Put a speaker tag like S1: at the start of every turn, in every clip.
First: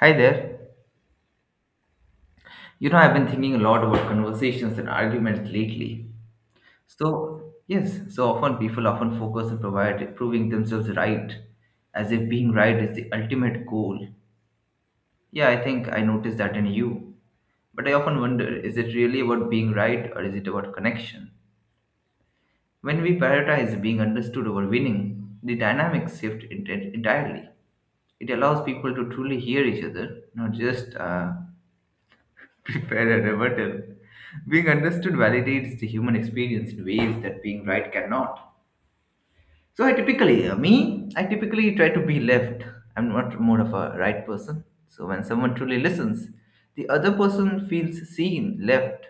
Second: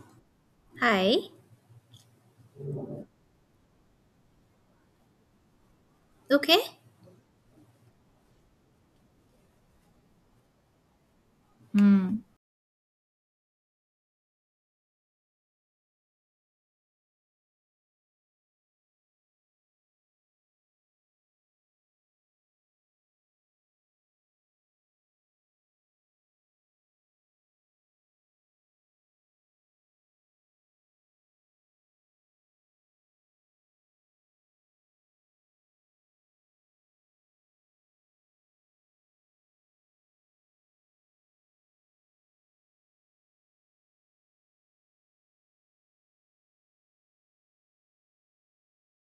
S1: Hi there.
S2: Hi.
S1: You know, I've been thinking a lot about conversations and arguments lately.
S2: Okay.
S1: So often people often focus on proving themselves right, as
S2: Hmm.
S1: if being right is the ultimate goal. Yeah, I think I noticed that in you. But I often wonder, is it really about being right or is it about connection? When we prioritize being understood over winning, the dynamics shift entirely. It allows people to truly hear each other, not just prepare a rebuttal. Being understood validates the human experience in ways that being right cannot. So I typically, I typically try to be left. I'm not more of a right person. So when someone truly listens, the other person feels seen, left,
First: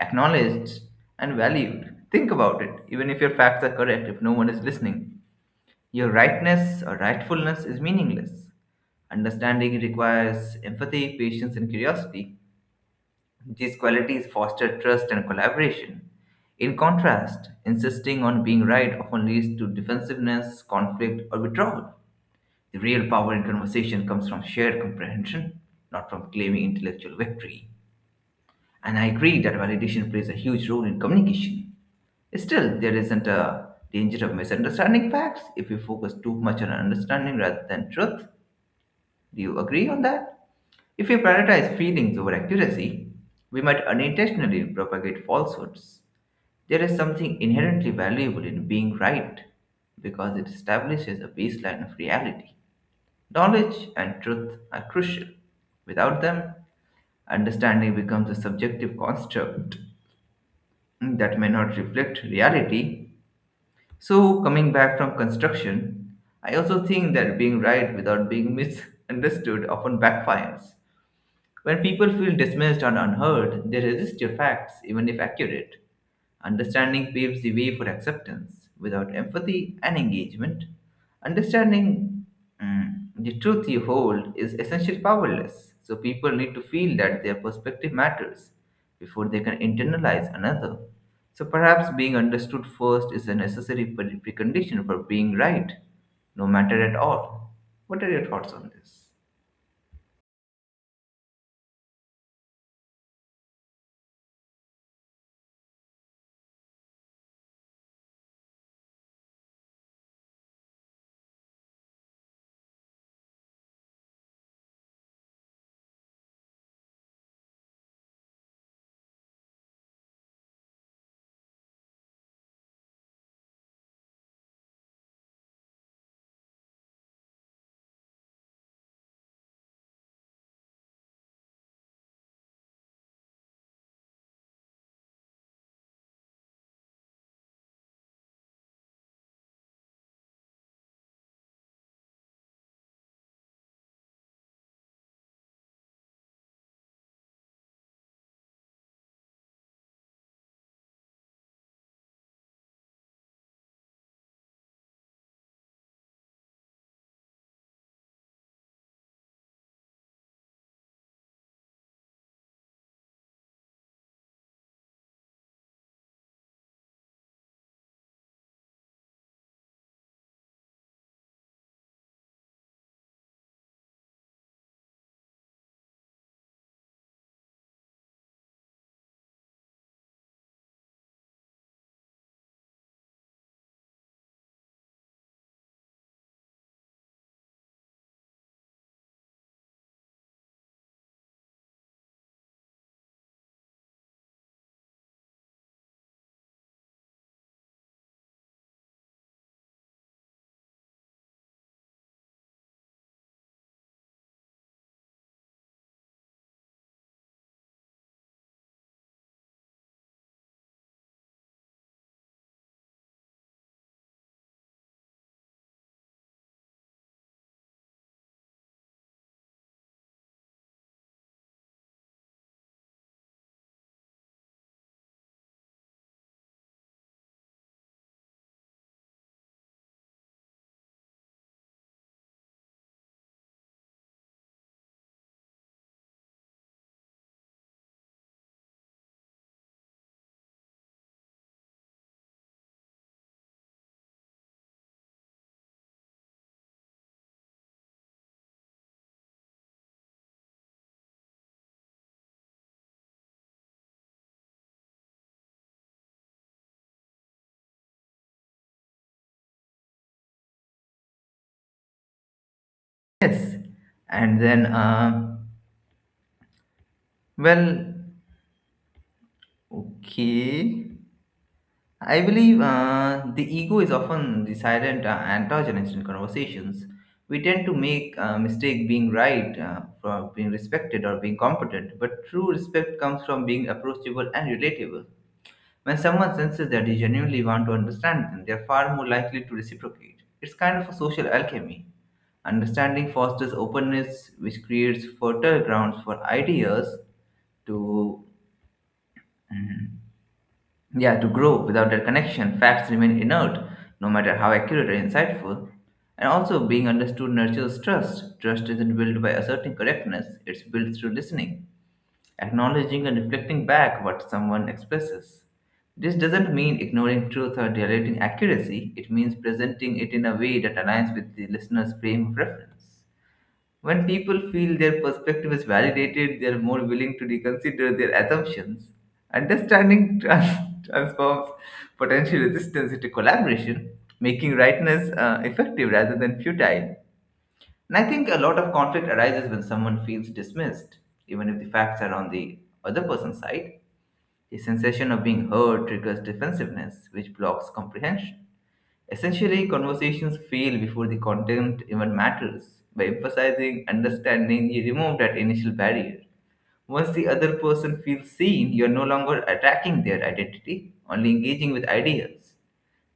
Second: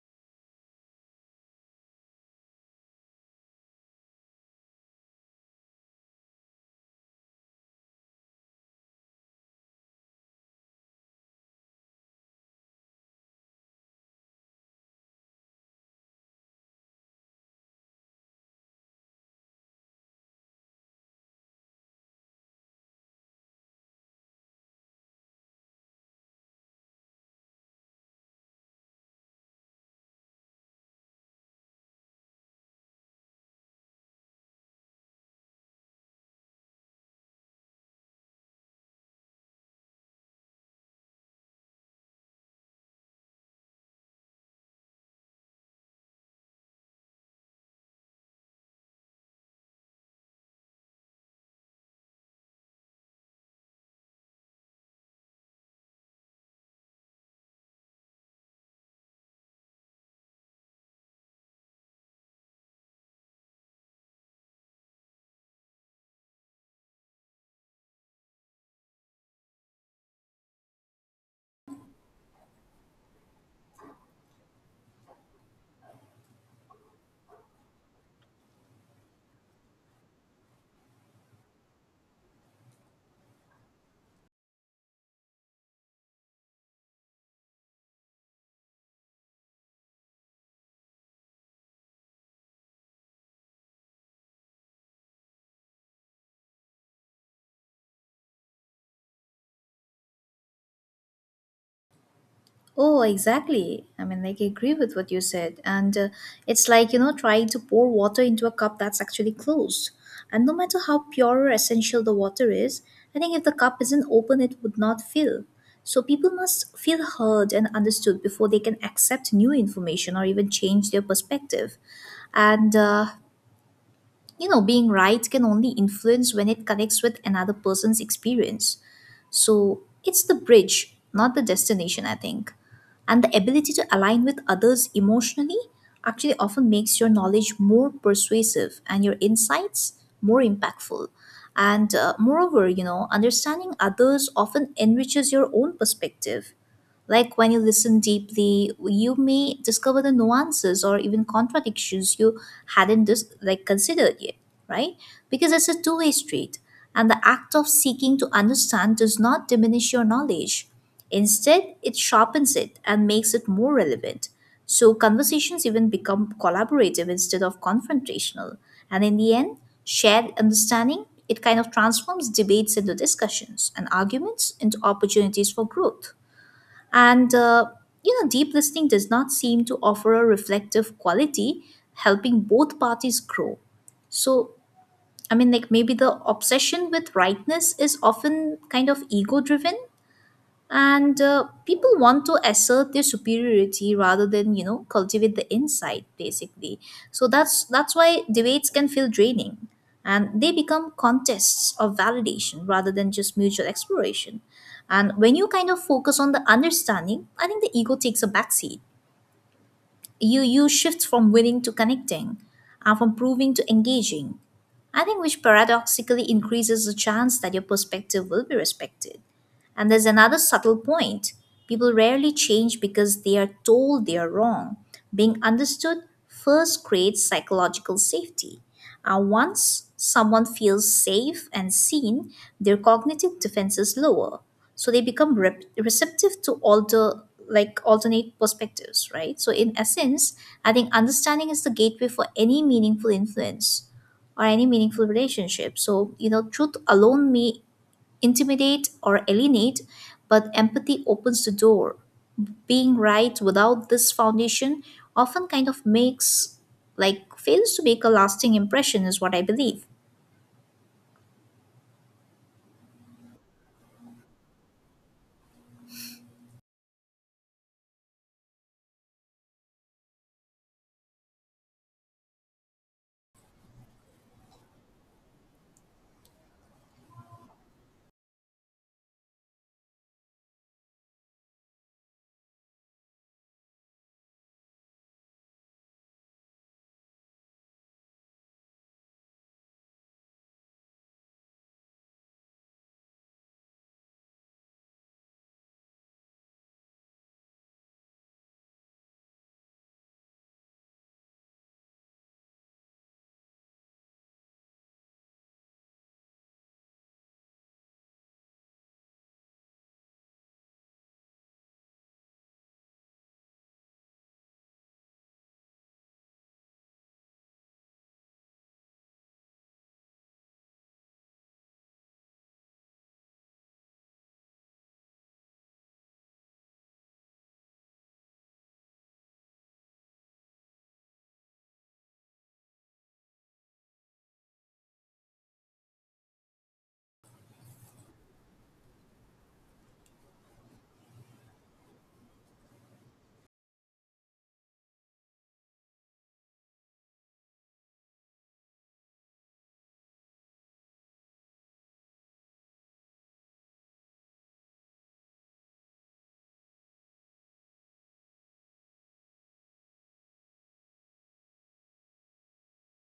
S1: acknowledged, and valued. Think about it. Even if your facts are correct, if no one is listening, your rightness or rightfulness is meaningless. Understanding requires empathy, patience, and curiosity. These qualities foster trust and collaboration. In contrast, insisting on being right often leads to defensiveness, conflict, or withdrawal. The real power in conversation comes from shared comprehension, not from claiming intellectual victory. And I agree that validation plays a huge role in communication. Still, there isn't a danger of misunderstanding facts if we focus too much on understanding rather than truth. Do you agree on that? If we prioritize feelings over accuracy, we might unintentionally propagate falsehoods. There is something inherently valuable in being right because it establishes a baseline of reality. Knowledge and truth are crucial. Without them, understanding becomes a subjective construct that may not reflect reality. So, coming back from construction, I also think that being right without being misunderstood often backfires. When people feel dismissed or unheard, they resist your facts, even if accurate. Understanding paves the way for acceptance. Without empathy and engagement, understanding the truth you hold is essentially powerless. So people need to feel that their perspective matters before they can internalize another. So perhaps being understood first is a necessary precondition for being right, no matter at all. What are your thoughts on this?
S2: Oh, exactly. I agree with what you said. And It's like, trying to pour water into a cup that's actually closed. And no matter how pure or essential the water is, I think if the cup isn't open, it would not fill. So people must feel heard and understood before they can accept new information or even change their perspective. And, uh, Being right can only influence when it connects with another person's experience. So it's the bridge, not the destination, I think. And the ability to align with others emotionally actually often makes your knowledge more persuasive and your insights more impactful. And Moreover, understanding others often enriches your own perspective, like when you listen deeply, you may discover the nuances or even contradictions you hadn't considered yet, right? Because it's a two-way street, and the act of seeking to understand does not diminish your knowledge. Instead, it sharpens it and makes it more relevant. So conversations even become collaborative instead of confrontational. And in the end, shared understanding, it kind of transforms debates into discussions and arguments into opportunities for growth. And uh, Deep listening does not seem to offer a reflective quality, helping both parties grow. So, maybe the obsession with rightness is often kind of ego driven, and people want to assert their superiority rather than cultivate the insight basically. So that's why debates can feel draining and they become contests of validation rather than just mutual exploration. And when you kind of focus on the understanding, I think the ego takes a backseat. You shift from winning to connecting, and from proving to engaging, I think, which paradoxically increases the chance that your perspective will be respected. And there's another subtle point: people rarely change because they are told they are wrong. Being understood first creates psychological safety. And once someone feels safe and seen, their cognitive defenses lower. So they become receptive to alternate perspectives, right? So in essence, I think understanding is the gateway for any meaningful influence or any meaningful relationship. So, truth alone may intimidate or alienate, but empathy opens the door. Being right without this foundation often kind of makes, like, fails to make a lasting impression, is what I believe.
S1: Yes, and then, well, okay. I believe the ego is often the silent antagonist in conversations. We tend to make a mistake being right, for being respected, or being competent, but true respect comes from being approachable and relatable. When someone senses that you genuinely want to understand them, they are far more likely to reciprocate. It's kind of a social alchemy. Understanding fosters openness, which creates fertile grounds for ideas to mm, yeah to grow. Without that connection, facts remain inert, no matter how accurate or insightful. And also, being understood nurtures trust. Trust isn't built by asserting correctness; it's built through listening, acknowledging, and reflecting back what someone expresses. This doesn't mean ignoring truth or dilating accuracy. It means presenting it in a way that aligns with the listener's frame of reference. When people feel their perspective is validated, they are more willing to reconsider their assumptions. Understanding transforms potential resistance into collaboration, making rightness effective rather than futile. And I think a lot of conflict arises when someone feels dismissed, even if the facts are on the other person's side. The sensation of being heard triggers defensiveness, which blocks comprehension. Essentially, conversations fail before the content even matters. By emphasizing understanding, you remove that initial barrier. Once the other person feels seen, you are no longer attacking their identity, only engaging with ideas.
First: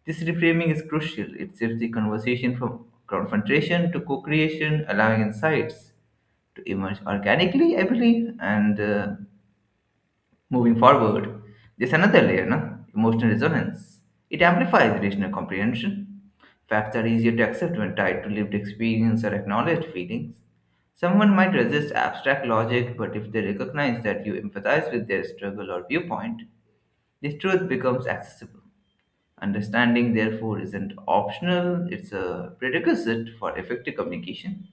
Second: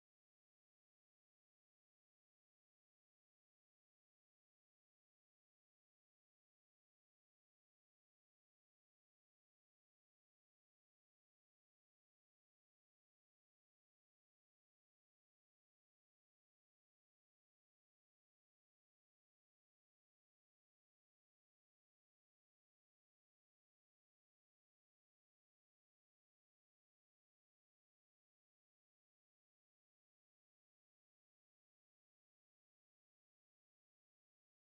S1: This reframing is crucial. It shifts the conversation from confrontation to co creation, allowing insights to emerge organically, I believe, and moving forward, there's another layer, no? Emotional resonance. It amplifies rational comprehension. Facts are easier to accept when tied to lived experience or acknowledged feelings. Someone might resist abstract logic, but if they recognize that you empathize with their struggle or viewpoint, this truth becomes accessible. Understanding, therefore, isn't optional, it's a prerequisite for effective communication.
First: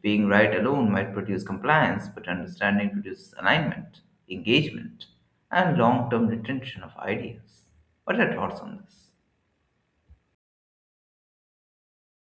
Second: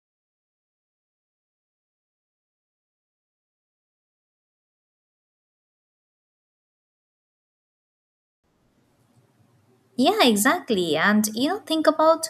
S1: Being right alone might produce compliance, but understanding produces alignment, engagement, and long term retention of ideas. What are your thoughts on this?
S2: Yeah, exactly. Think about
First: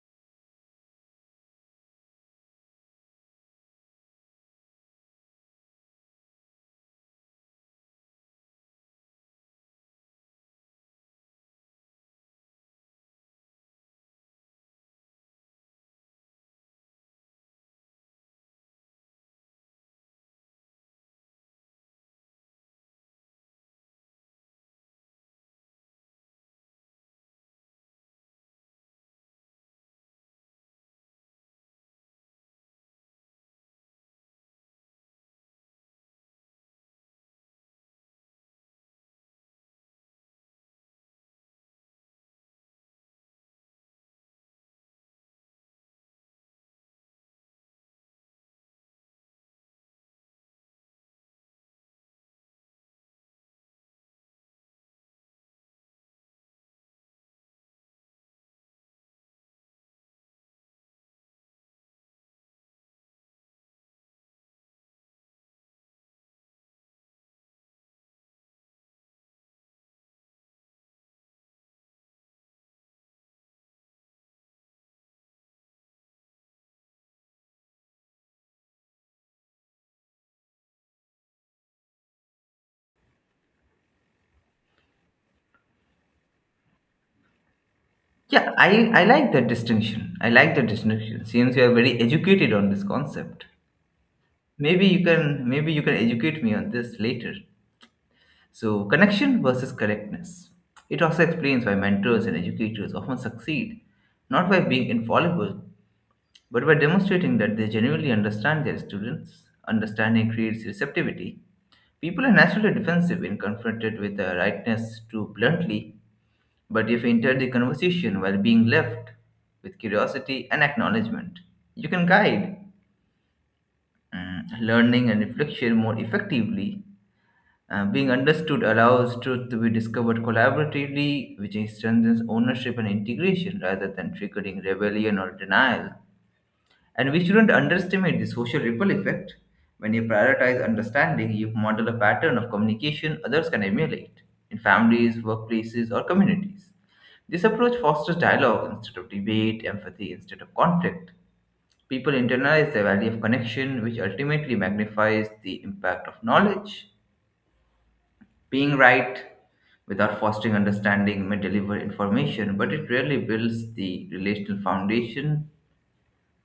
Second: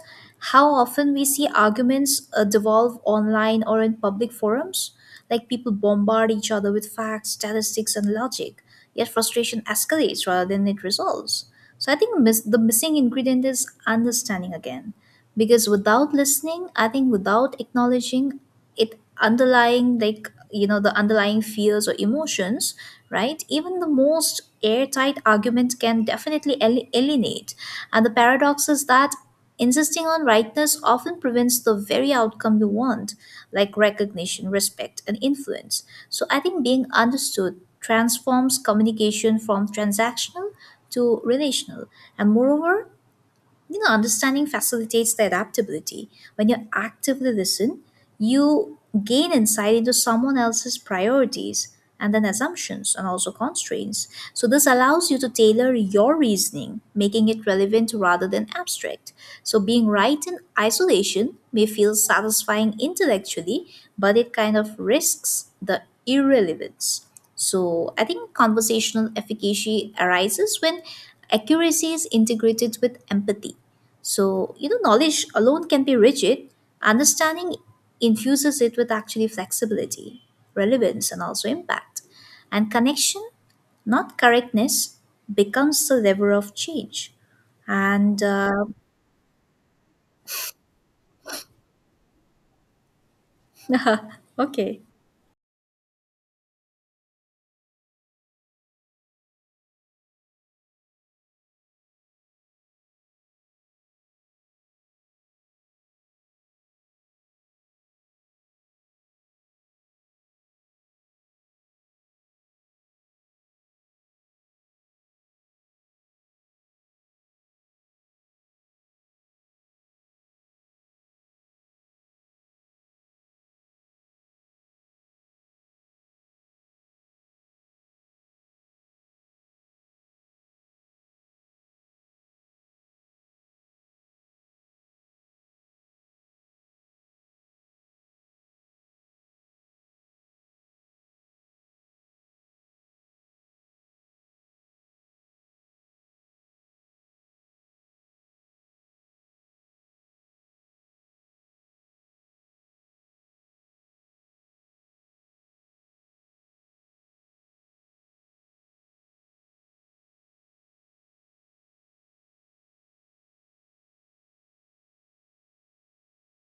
S2: how often we see arguments devolve online or in public forums. Like, people bombard each other with facts, statistics, and logic, yet frustration escalates rather than it resolves. So I think the missing ingredient is understanding again. Because without listening, I think, without acknowledging it, underlying, like, the underlying fears or emotions, right, even the most airtight argument can definitely alienate. And the paradox is that insisting on rightness often prevents the very outcome you want, like recognition, respect, and influence. So I think being understood transforms communication from transactional to relational. And moreover, understanding facilitates the adaptability. When you actively listen, you gain insight into someone else's priorities, and then assumptions and also constraints. So this allows you to tailor your reasoning, making it relevant rather than abstract. So being right in isolation may feel satisfying intellectually, but it kind of risks the irrelevance. So I think conversational efficacy arises when accuracy is integrated with empathy. So, knowledge alone can be rigid. Understanding infuses it with actually flexibility, relevance, and also impact. And connection, not correctness, becomes the lever of change. And
S1: Yeah, I like that distinction. I like that distinction. Seems you are very educated on this concept.
S2: Okay.
S1: Maybe you can educate me on this later. So, connection versus correctness. It also explains why mentors and educators often succeed not by being infallible, but by demonstrating that they genuinely understand their students. Understanding creates receptivity. People are naturally defensive when confronted with a rightness too bluntly, but if you enter the conversation while being left with curiosity and acknowledgement, you can guide learning and reflection more effectively. Being understood allows truth to be discovered collaboratively, which strengthens ownership and integration rather than triggering rebellion or denial. And we shouldn't underestimate the social ripple effect. When you prioritize understanding, you model a pattern of communication others can emulate in families, workplaces, or communities. This approach fosters dialogue instead of debate, empathy instead of conflict. People internalize the value of connection, which ultimately magnifies the impact of knowledge. Being right without fostering understanding may deliver information, but it rarely builds the relational foundation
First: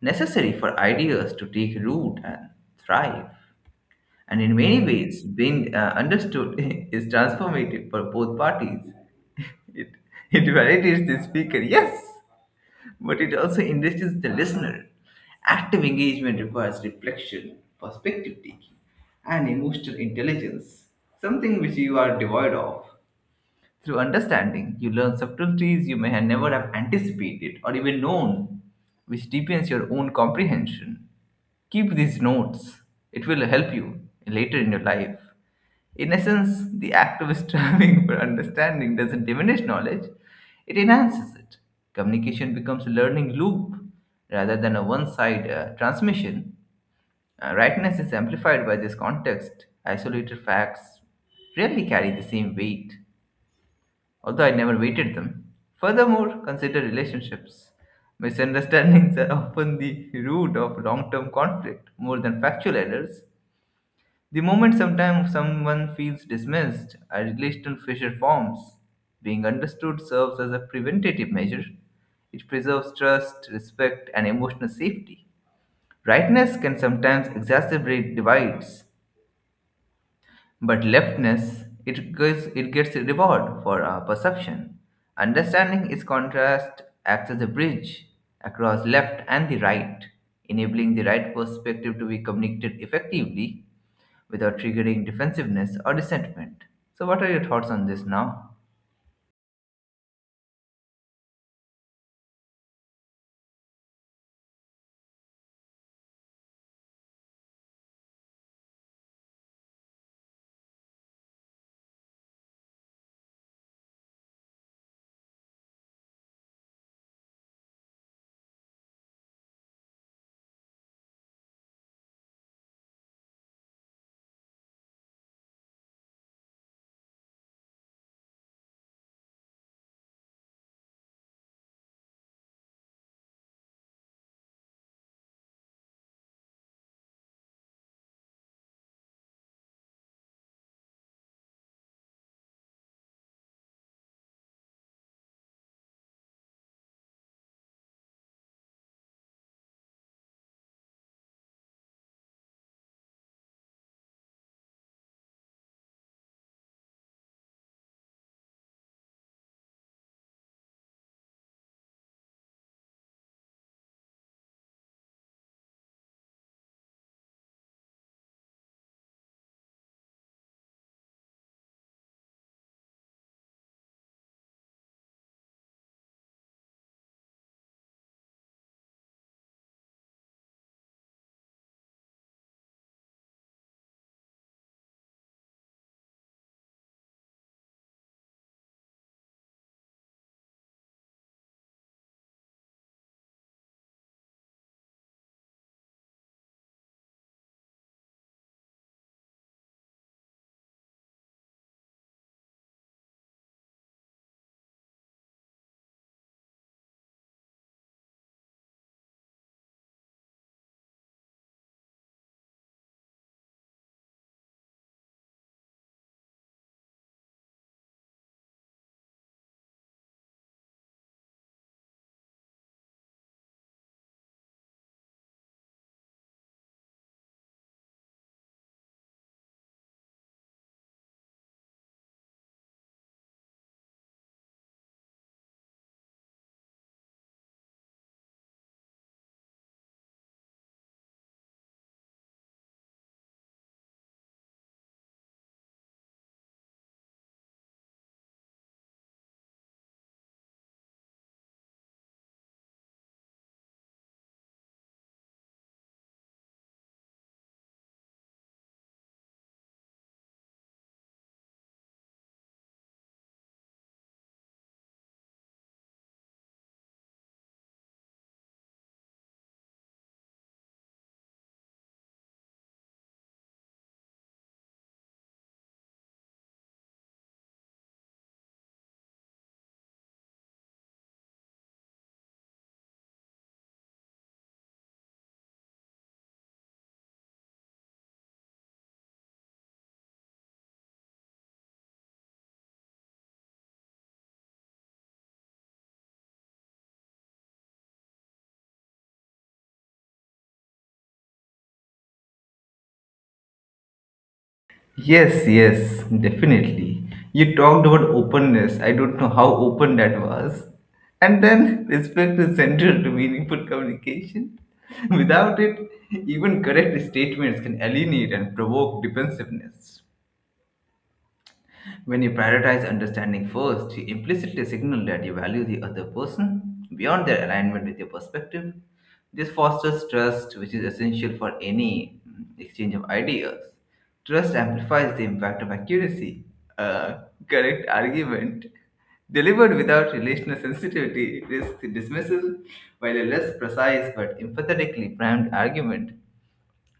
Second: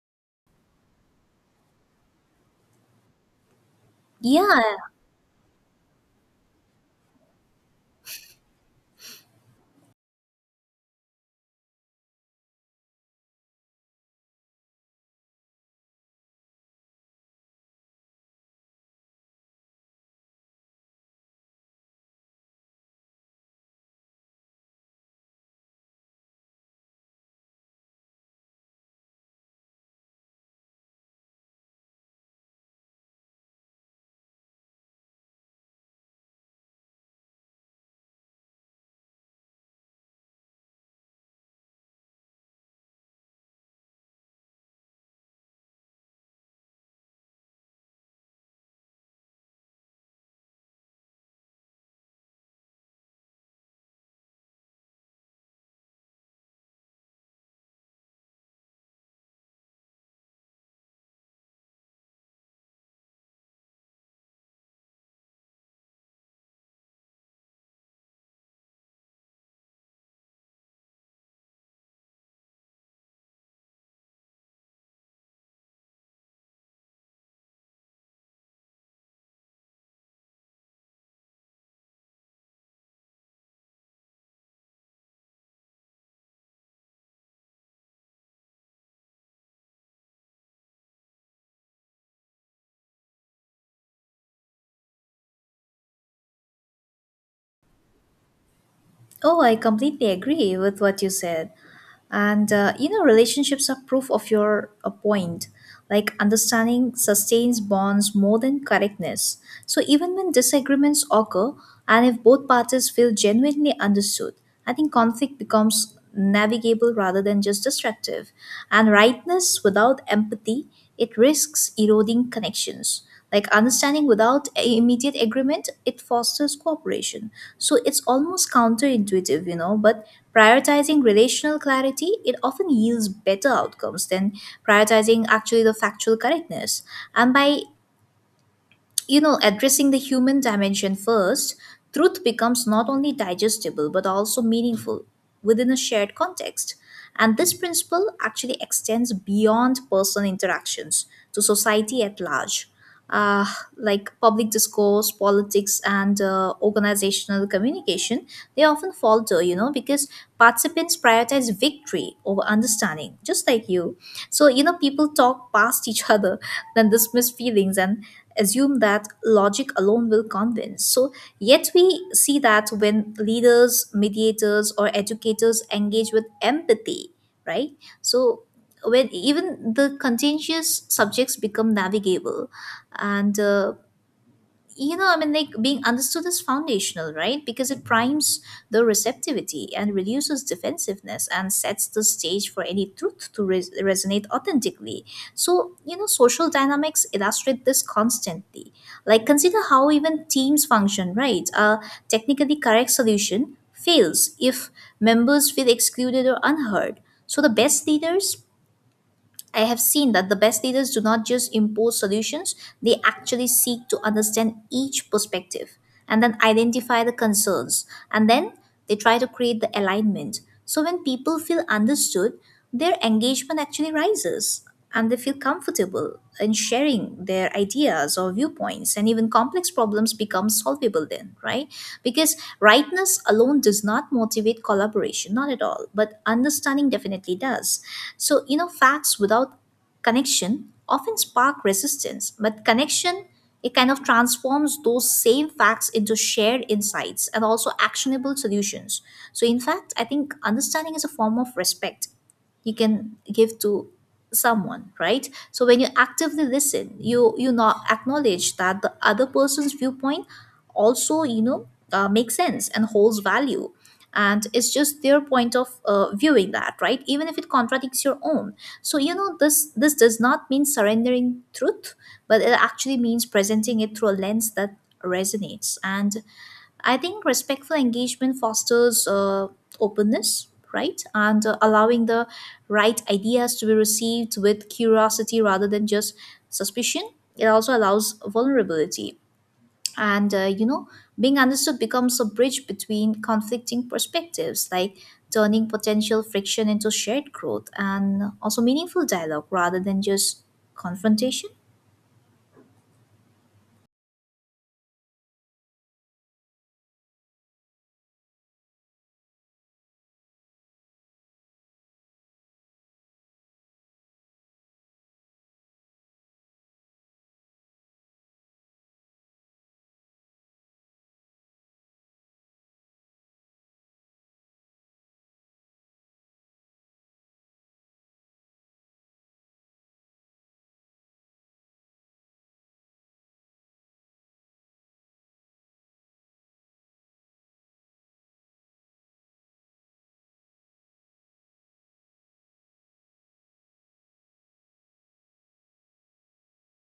S1: necessary for ideas to take root and thrive. And in
S2: Yeah.
S1: many ways, being understood is transformative for both parties. It, it validates the speaker, yes, but it also enriches the listener. Active engagement requires reflection, perspective taking, and emotional intelligence, something which you are devoid of. Through understanding, you learn subtleties you may have never have anticipated or even known, which deepens your own comprehension. Keep these notes, it will help you later in your life. In essence, the act of striving for understanding doesn't diminish knowledge, it enhances it. Communication becomes a learning loop rather than a one side transmission. Rightness is amplified by this context. Isolated facts rarely carry the same weight, although I never waited them. Furthermore, consider relationships. Misunderstandings are often the root of long term conflict more than factual errors. The moment sometimes someone feels dismissed, a relational fissure forms. Being understood serves as a preventative measure. It preserves trust, respect, and emotional safety. Rightness can sometimes exacerbate divides, but leftness, it gets a reward for our perception. Understanding its contrast acts as a bridge across left and the right, enabling the right perspective to be communicated effectively without triggering defensiveness or resentment. So, what are your thoughts on this now?
S2: Oh, I completely agree with what you said. Relationships are proof of your a point. Like, understanding sustains bonds more than correctness. So even when disagreements occur, and if both parties feel genuinely understood, I think conflict becomes navigable rather than just destructive. And rightness without empathy, it risks eroding connections, like understanding without immediate agreement, it fosters cooperation. So it's almost counterintuitive, but prioritizing relational clarity, it often yields better outcomes than prioritizing actually the factual correctness. And by, addressing the human dimension first, truth becomes not only digestible but also meaningful within a shared context. And this principle actually extends beyond personal interactions to society at large, uh, like public discourse, politics, and organizational communication. They often falter, because participants prioritize victory over understanding, just like you. So, people talk past each other, then dismiss feelings and assume that logic alone will convince. So, yet we see that when leaders, mediators, or educators engage with empathy, right? So, when even the contentious subjects become navigable, and you know, I mean, like being understood is foundational, right? Because it primes the receptivity and reduces defensiveness and sets the stage for any truth to resonate authentically. So, social dynamics illustrate this constantly. Like, consider how even teams function, right? A technically correct solution fails if members feel excluded or unheard. So, the best leaders I have seen that the best leaders do not just impose solutions, they actually seek to understand each perspective and then identify the concerns and then they try to create the alignment. So when people feel understood, their engagement actually rises, and they feel comfortable in sharing their ideas or viewpoints, and even complex problems become solvable then, right? Because rightness alone does not motivate collaboration, not at all, but understanding definitely does. So facts without connection often spark resistance, but connection, it kind of transforms those same facts into shared insights and also actionable solutions. So in fact, I think understanding is a form of respect you can give to someone, right? So when you actively listen, you not acknowledge that the other person's viewpoint also, makes sense and holds value, and it's just their point of viewing that, right, even if it contradicts your own. So you know this does not mean surrendering truth, but it actually means presenting it through a lens that resonates. And I think respectful engagement fosters openness, right? And Allowing the right ideas to be received with curiosity rather than just suspicion. It also allows vulnerability. And, uh, you know, Being understood becomes a bridge between conflicting perspectives, like turning potential friction into shared growth and also meaningful dialogue rather than just confrontation.
S1: Yes, yes, definitely. You talked about openness. I don't know how open that was. And then respect is central to meaningful communication. Without it, even correct statements can alienate and provoke defensiveness. When you prioritize understanding first, you implicitly signal that you value the other person beyond their alignment with your perspective. This fosters trust, which is essential for any exchange of ideas. Trust amplifies the impact of accuracy. A correct argument delivered without relational sensitivity risks dismissal, while a less precise but empathetically primed argument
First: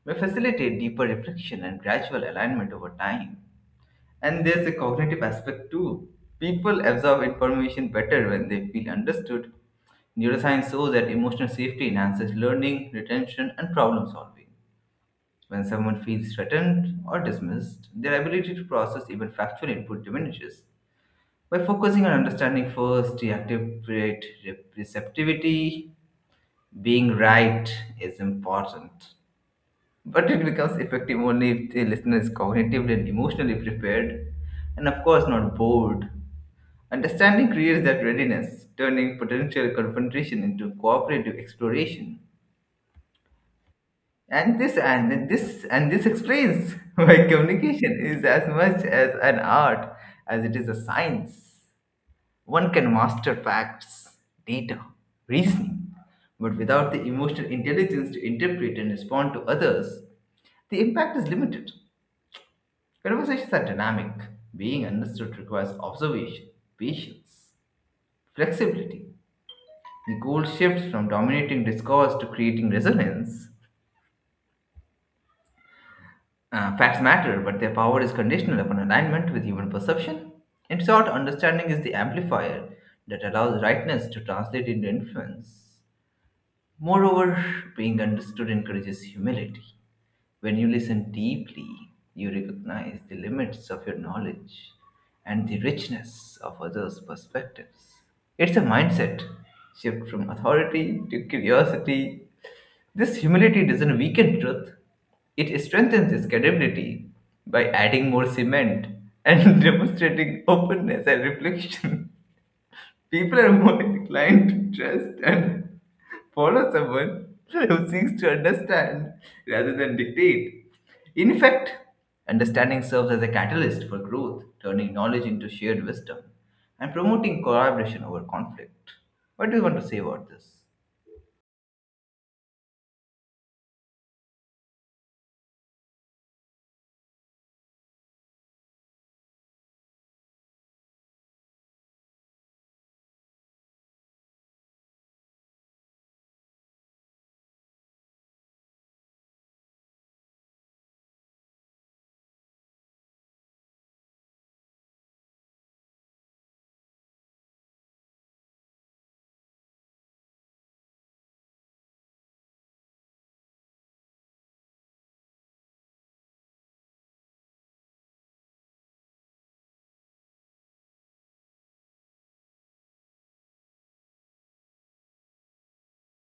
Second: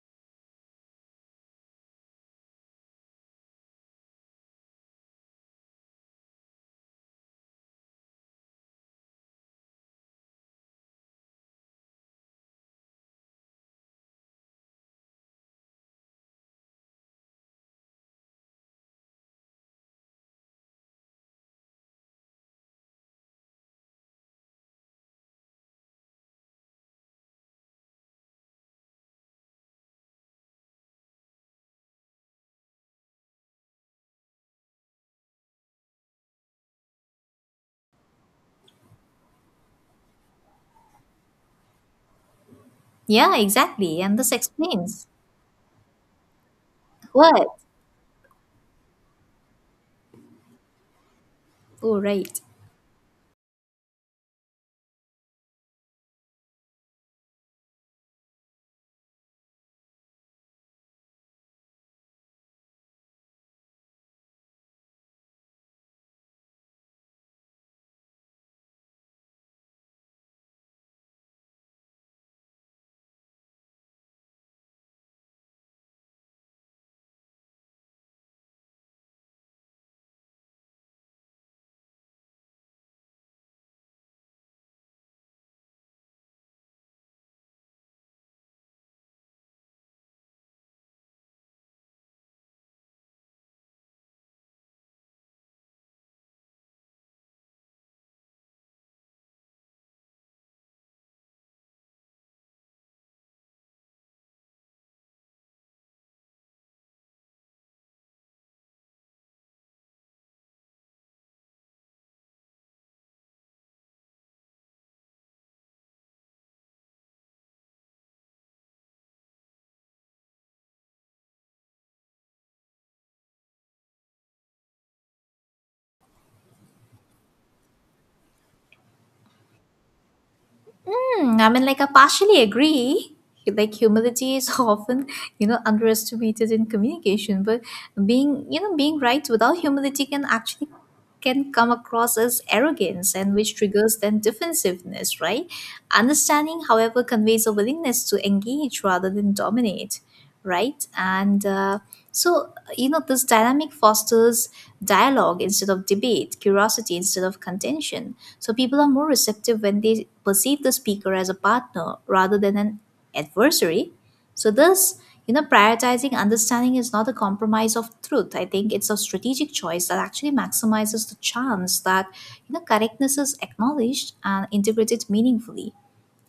S1: may facilitate deeper reflection and gradual alignment over time. And there's a cognitive aspect too. People absorb information better when they feel understood. Neuroscience shows that emotional safety enhances learning, retention, and problem solving. When someone feels threatened or dismissed, their ability to process even factual input diminishes. By focusing on understanding first, reactivate receptivity, being right is important. But it becomes effective only if the listener is cognitively and emotionally prepared, and of course, not bored. Understanding creates that readiness, turning potential confrontation into cooperative exploration.
S2: Yeah, exactly. And this
S1: And this
S2: explains
S1: and this and this explains why
S2: what?
S1: communication is as much as an art as it is a science.
S2: Oh, right.
S1: One can master facts, data, reasoning, but without the emotional intelligence to interpret and respond to others, the impact is limited. Conversations are dynamic. Being understood requires observation, patience, flexibility. The goal shifts from dominating discourse to creating resonance. Facts matter, but their power is conditional upon alignment with human perception. In short, understanding is the amplifier that allows rightness to translate into influence. Moreover, being understood encourages humility. When you listen deeply, you recognize the limits of your knowledge and the richness of others' perspectives. It's a mindset shift from authority to curiosity. This humility doesn't weaken truth, it strengthens its credibility by adding more cement and demonstrating openness and reflection. People are more inclined to trust and follow someone who seeks to understand rather than dictate. In fact, understanding serves as a catalyst for growth, turning knowledge into shared wisdom and promoting collaboration over conflict. What do you want to say about this?
S2: Hmm, I partially agree. Like, humility is often, underestimated in communication, but being right without humility can actually can come across as arrogance, and which triggers then defensiveness, right? Understanding, however, conveys a willingness to engage rather than dominate, right? And so, you know, This dynamic fosters dialogue instead of debate, curiosity instead of contention. So people are more receptive when they perceive the speaker as a partner rather than an adversary. So this, prioritizing understanding is not a compromise of truth. I think it's a strategic choice that actually maximizes the chance that correctness is acknowledged and integrated meaningfully.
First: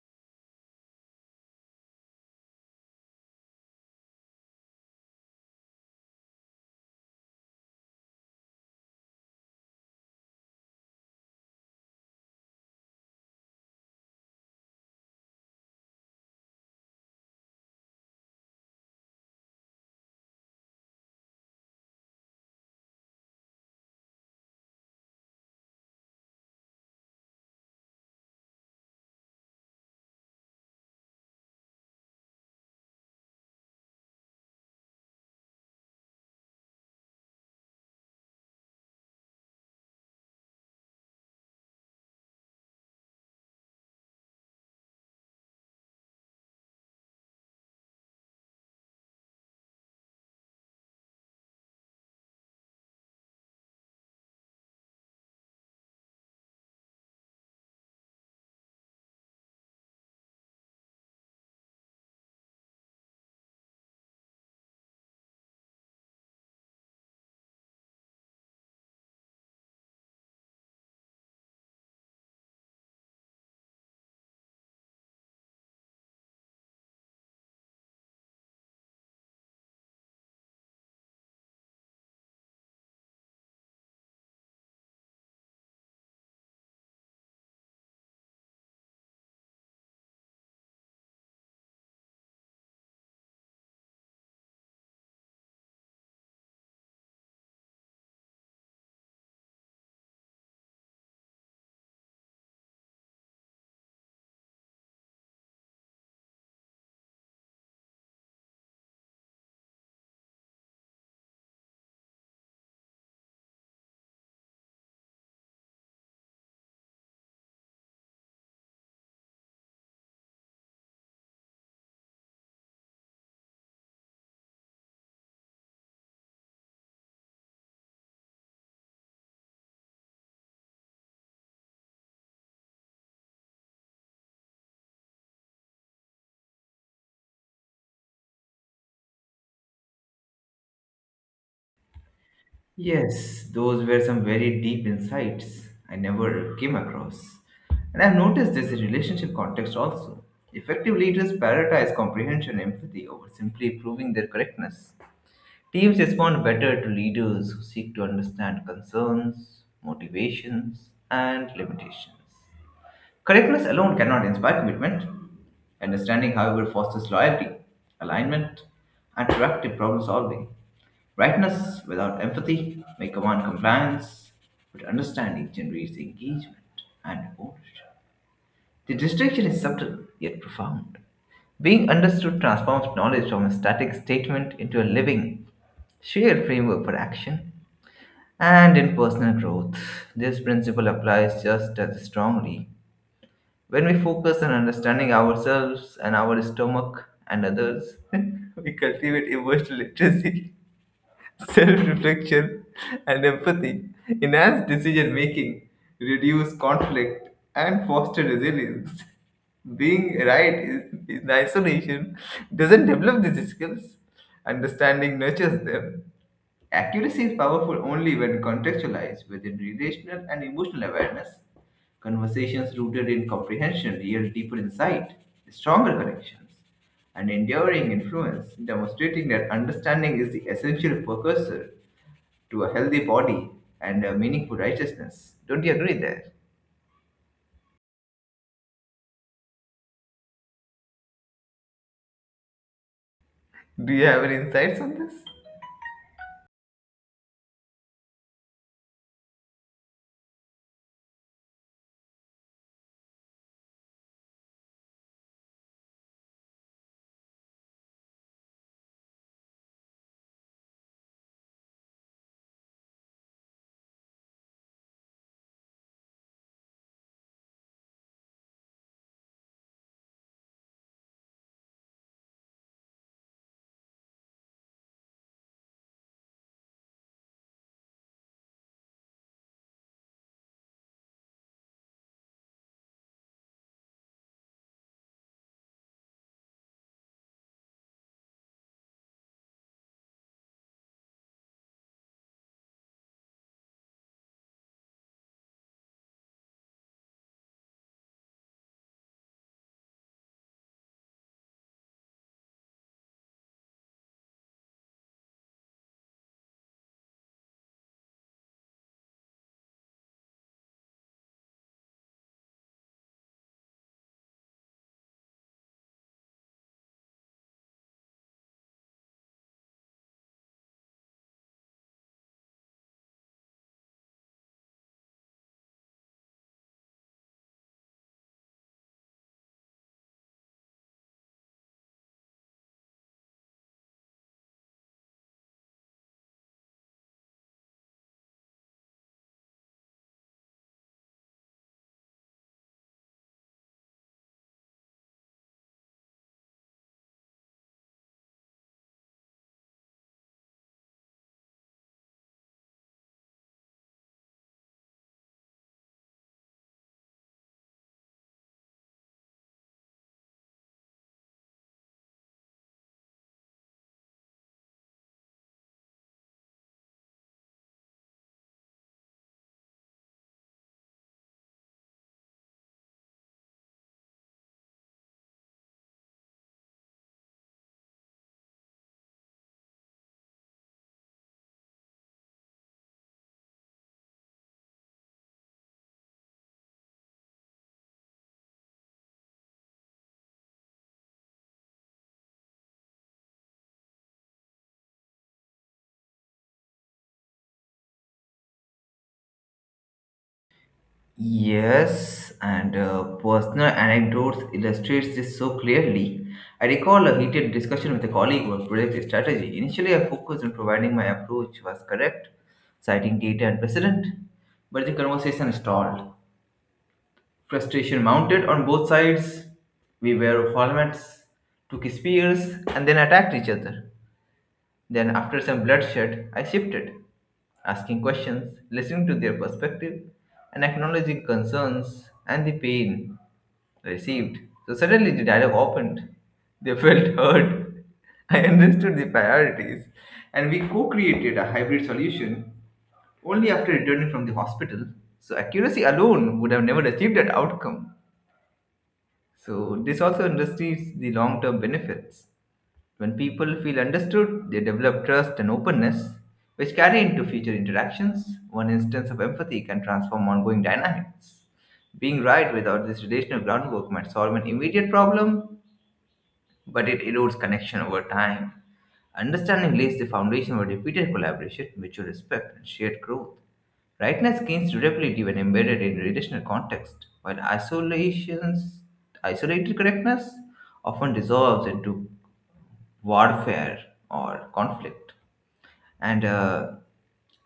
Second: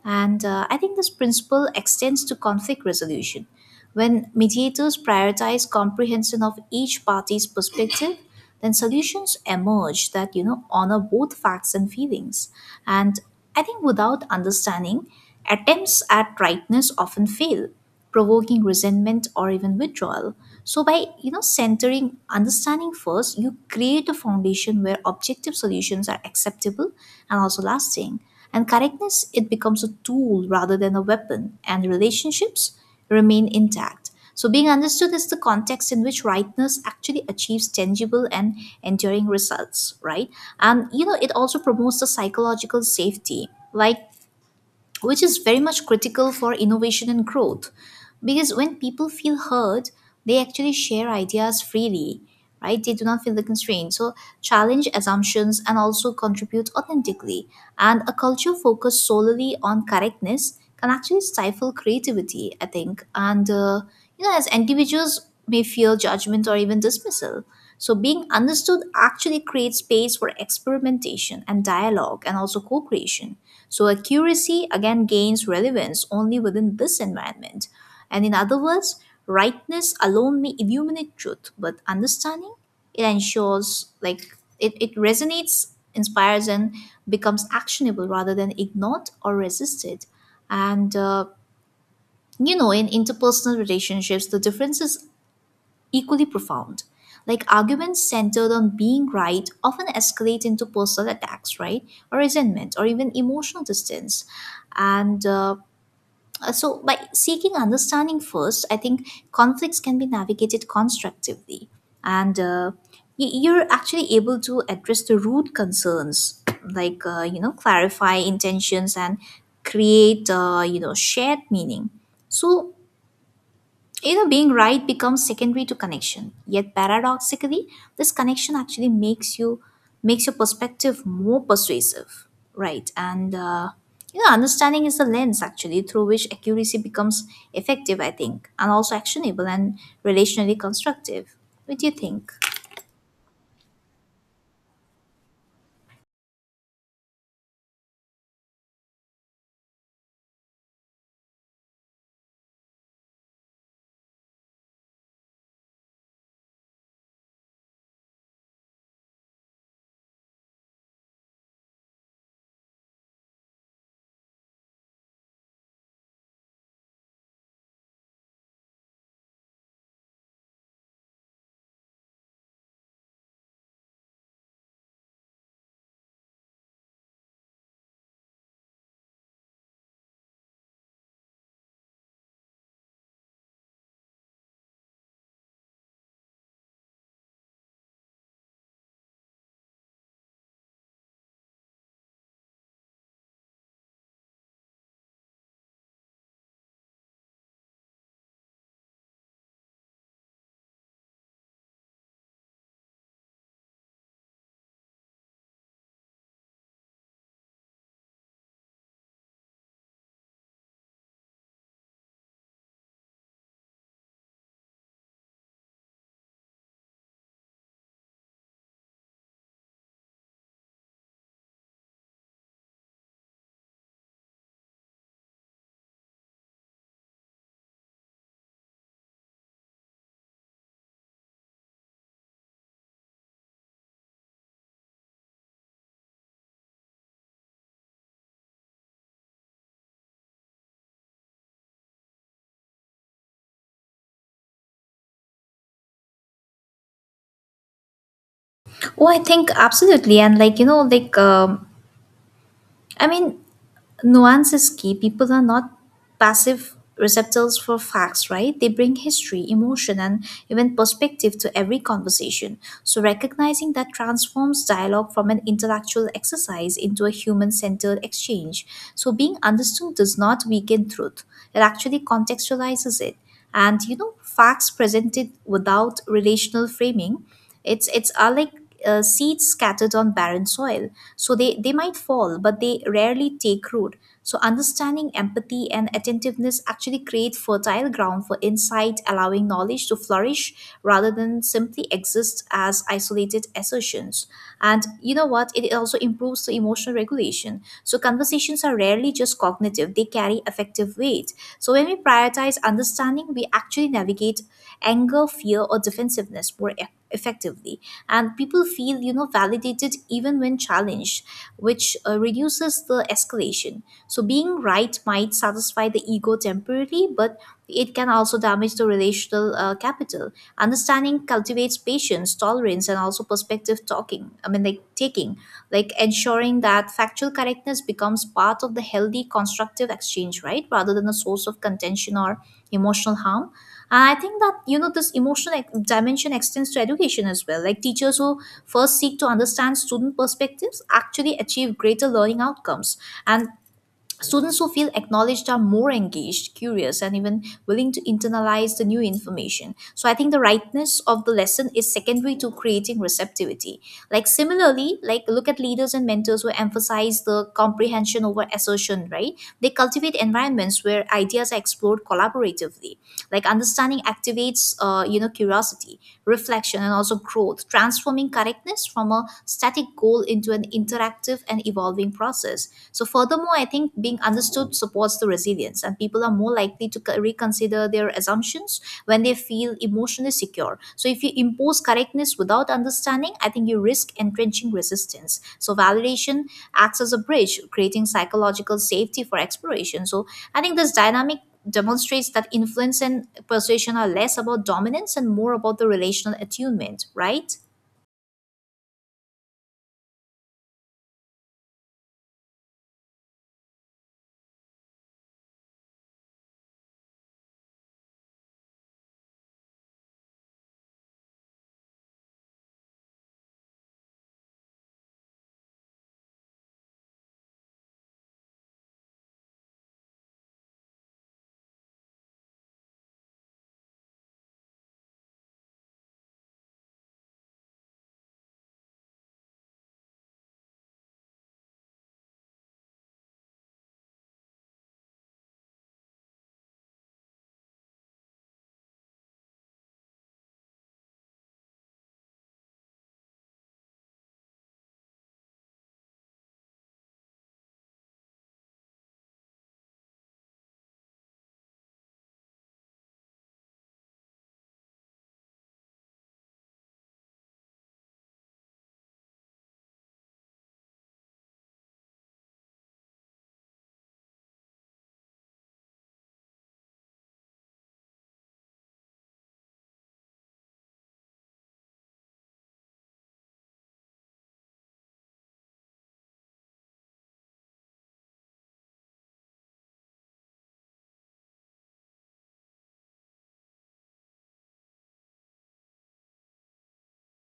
S2: And I think this principle extends to conflict resolution. When mediators prioritize comprehension of each party's perspective, then solutions emerge that honor both facts and feelings. And I think without understanding, attempts at rightness often fail, provoking resentment or even withdrawal. So by centering understanding first, you create a foundation where objective solutions are acceptable and also lasting, and correctness, it becomes a tool rather than a weapon, and relationships remain intact. So being understood is the context in which rightness actually achieves tangible and enduring results, right? And it also promotes the psychological safety, like, which is very much critical for innovation and growth. Because when people feel heard, they actually share ideas freely, right? They do not feel the constraint, so challenge assumptions and also contribute authentically. And a culture focused solely on correctness can actually stifle creativity, I think. And you know As individuals may fear judgment or even dismissal, so being understood actually creates space for experimentation and dialogue and also co-creation. So accuracy again gains relevance only within this environment. And in other words, rightness alone may illuminate truth, but understanding, it ensures, like, it resonates, inspires, and becomes actionable rather than ignored or resisted. And uh, in interpersonal relationships, the difference is equally profound. Like, arguments centered on being right often escalate into personal attacks, right? Or resentment, or even emotional distance. And So by seeking understanding first, I think conflicts can be navigated constructively, and you're actually able to address the root concerns, like, clarify intentions and create, shared meaning. So, being right becomes secondary to connection. Yet paradoxically, this connection actually makes your perspective more persuasive, right? Understanding is the lens actually through which accuracy becomes effective, I think, and also actionable and relationally constructive. What do you think?
S1: Yes, those were some very deep insights I never came across. And I've noticed this in relationship context also. Effective leaders prioritize comprehension and empathy over simply proving their correctness. Teams respond better to leaders who seek to understand concerns, motivations, and limitations. Curriculums alone cannot inspire commitment. Understanding, however, fosters loyalty, alignment, and proactive problem solving. Rightness without empathy may command compliance, but understanding generates engagement and ownership. The distinction is subtle yet profound. Being understood transforms knowledge from a static statement into a living, shared framework for action. And in personal growth, this principle applies just as strongly when we focus on understanding ourselves and our stomach and others, we cultivate emotional literacy, self reflection, and empathy, enhance decision making, reduce conflict, and foster resilience. Being right in isolation doesn't develop these skills, understanding nurtures them. Accuracy is powerful only when contextualized within relational and emotional awareness. Conversations rooted in comprehension yield deeper insight, stronger connections, and enduring influence, demonstrating that understanding is the essential precursor to a healthy body and a meaningful righteousness. Don't you agree there? Do you have any insights on this?
S2: Oh, I think absolutely, and I mean, nuance is key. People are not passive receptors for facts, right? They bring history, emotion, and even perspective to every conversation. So, recognizing that transforms dialogue from an intellectual exercise into a human centered exchange. So, being understood does not weaken truth, it actually contextualizes it. Facts presented without relational framing it's are like seeds scattered on barren soil. So they might fall, but they rarely take root. So understanding empathy and attentiveness actually create fertile ground for insight, allowing knowledge to flourish rather than simply exist as isolated assertions. And you know what? It also improves the emotional regulation. So conversations are rarely just cognitive; they carry affective weight. So when we prioritize understanding, we actually navigate anger, fear, or defensiveness more effectively, and people feel, validated even when challenged, which reduces the escalation. So being right might satisfy the ego temporarily, but it can also damage the relational capital. Understanding cultivates patience, tolerance, and also perspective talking, I mean like taking, like ensuring that factual correctness becomes part of the healthy constructive exchange, right, rather than a source of contention or emotional harm. I think that this dimension extends to education as well. Like teachers who first seek to understand student perspectives actually achieve greater learning outcomes, and students who feel acknowledged are more engaged, curious, and even willing to internalize the new information. So I think the rightness of the lesson is secondary to creating receptivity. Like similarly, like look at leaders and mentors who emphasize the comprehension over assertion, right? They cultivate environments where ideas are explored collaboratively. Like understanding activates, curiosity, reflection, and also growth, transforming correctness from a static goal into an interactive and evolving process. So, furthermore, I think being understood supports the resilience, and people are more likely to reconsider their assumptions when they feel emotionally secure. So, if you impose correctness without understanding, I think you risk entrenching resistance. So, validation acts as a bridge, creating psychological safety for exploration. So, I think this dynamic demonstrates that influence and persuasion are less about dominance and more about the relational attunement, right?
S1: Yes, and personal anecdotes illustrates this so clearly. I recall a heated discussion with a colleague about project strategy. Initially, I focused on providing my approach was correct, citing data and precedent, but the conversation stalled. Frustration mounted on both sides. We were formats, took spears, and then attacked each other. Then, after some bloodshed, I shifted, asking questions, listening to their perspective, and acknowledging concerns and the pain received. So suddenly the dialogue opened. They felt heard. I understood the priorities, and we co created a hybrid solution only after returning from the hospital. So, accuracy alone would have never achieved that outcome. So, this also understates the long term benefits. When people feel understood, they develop trust and openness, which carry into future interactions. One instance of empathy can transform ongoing dynamics. Being right without this relational groundwork might solve an immediate problem, but it erodes connection over time. Understanding lays the foundation for repeated collaboration, mutual respect, and shared growth. Rightness gains durability when embedded in relational context, while isolations, isolated correctness often dissolves into warfare or conflict. And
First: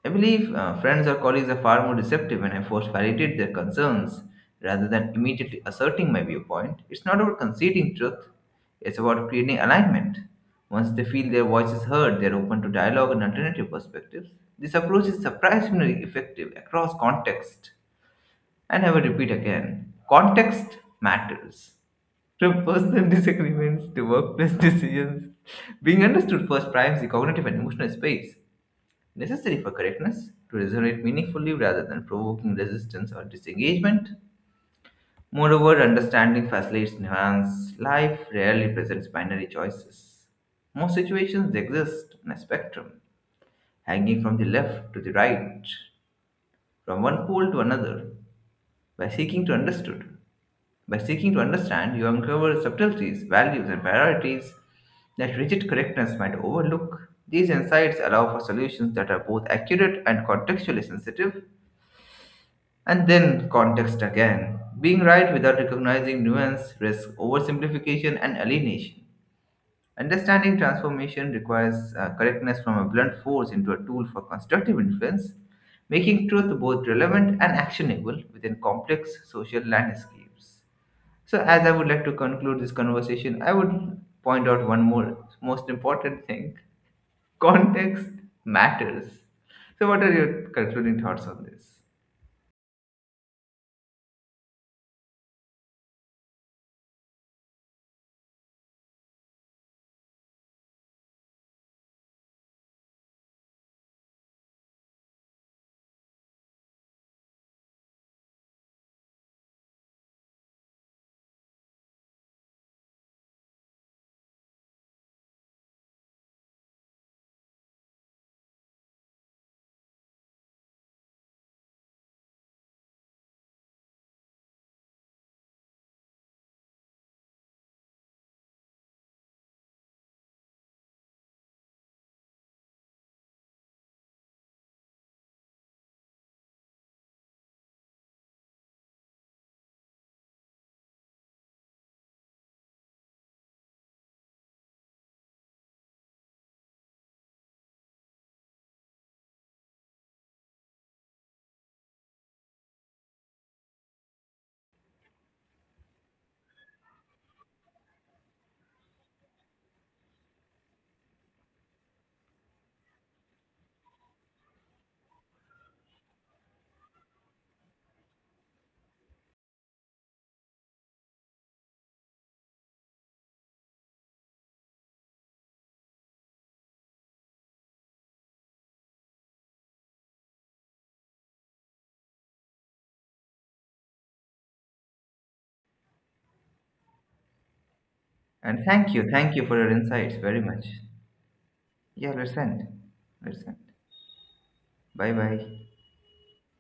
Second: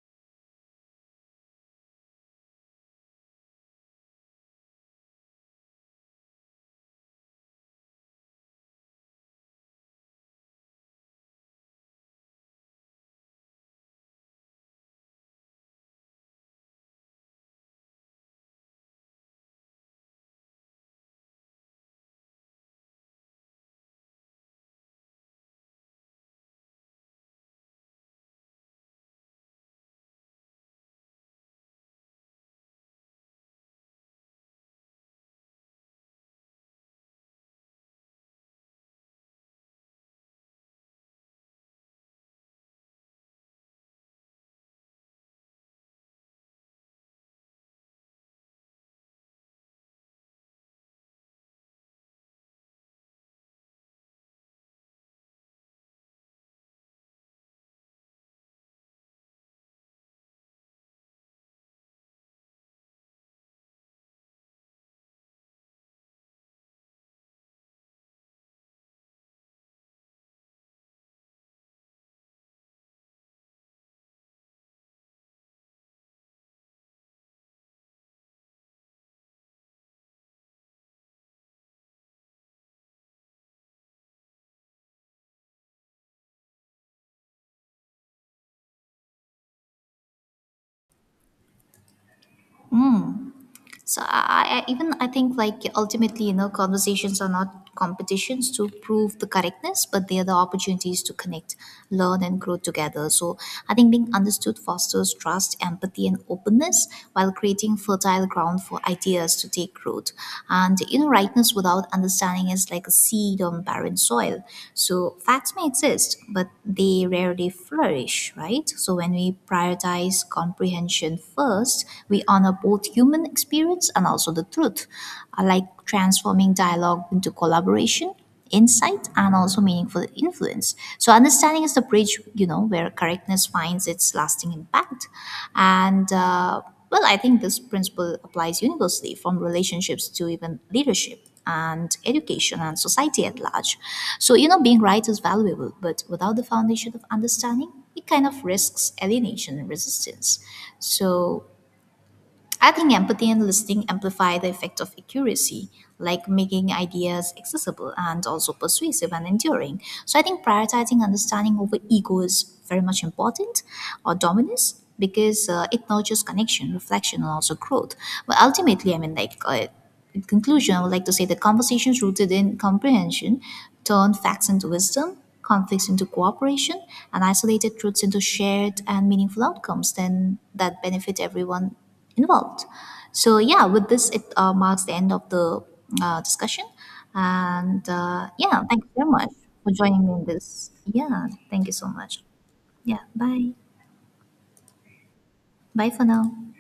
S1: I believe friends or colleagues are far more receptive when I first validate their concerns rather than immediately asserting my viewpoint. It's not about conceding truth, it's about creating alignment. Once they feel their voice is heard, they're open to dialogue and alternative perspectives. This approach is surprisingly effective across context. And I will repeat again, context matters. From personal disagreements to workplace decisions, being understood first primes the cognitive and emotional space necessary for correctness to resonate meaningfully rather than provoking resistance or disengagement. Moreover, understanding facilitates nuance. Life rarely presents binary choices. Most situations exist on a spectrum, hanging from the left to the right, from one pole to another. By seeking to understood, By seeking to understand, you uncover subtleties, values, and priorities that rigid correctness might overlook. These insights allow for solutions that are both accurate and contextually sensitive. And then, context again. Being right without recognizing nuance risks oversimplification and alienation. Understanding transformation requires correctness from a blunt force into a tool for constructive influence, making truth both relevant and actionable within complex social landscapes. So, as I would like to conclude this conversation, I would point out one more most important thing: context matters. So, what are your concluding thoughts on this?
S2: Mm. So I even I think, like ultimately, conversations are not competitions to prove the correctness, but they are the opportunities to connect, learn, and grow together. So I think being understood fosters trust, empathy, and openness while creating fertile ground for ideas to take root. Rightness without understanding is like a seed on barren soil. So facts may exist, but they rarely flourish, right? So when we prioritize comprehension first, we honor both human experience and also the truth. I like transforming dialogue into collaboration, insight, and also meaningful influence. So understanding is the bridge, where correctness finds its lasting impact. And uh, I think this principle applies universally, from relationships to even leadership and education and society at large. So, being right is valuable, but without the foundation of understanding, it kind of risks alienation and resistance. So, I think empathy and listening amplify the effect of accuracy, like making ideas accessible and also persuasive and enduring. So I think prioritizing understanding over ego is very much important, or dominance, because it nurtures connection, reflection, and also growth. But ultimately, in conclusion, I would like to say the conversations rooted in comprehension turn facts into wisdom, conflicts into cooperation, and isolated truths into shared and meaningful outcomes then that benefit everyone involved. So yeah, with this, it marks the end of the discussion. And yeah,
S1: And
S2: thank you very much
S1: thank you for
S2: for
S1: your
S2: joining me
S1: insights
S2: in
S1: very much.
S2: this. Yeah, thank you so
S1: Yeah,
S2: much.
S1: let's end.
S2: Yeah,
S1: Let's
S2: bye.
S1: end. Bye bye.
S2: Bye for now.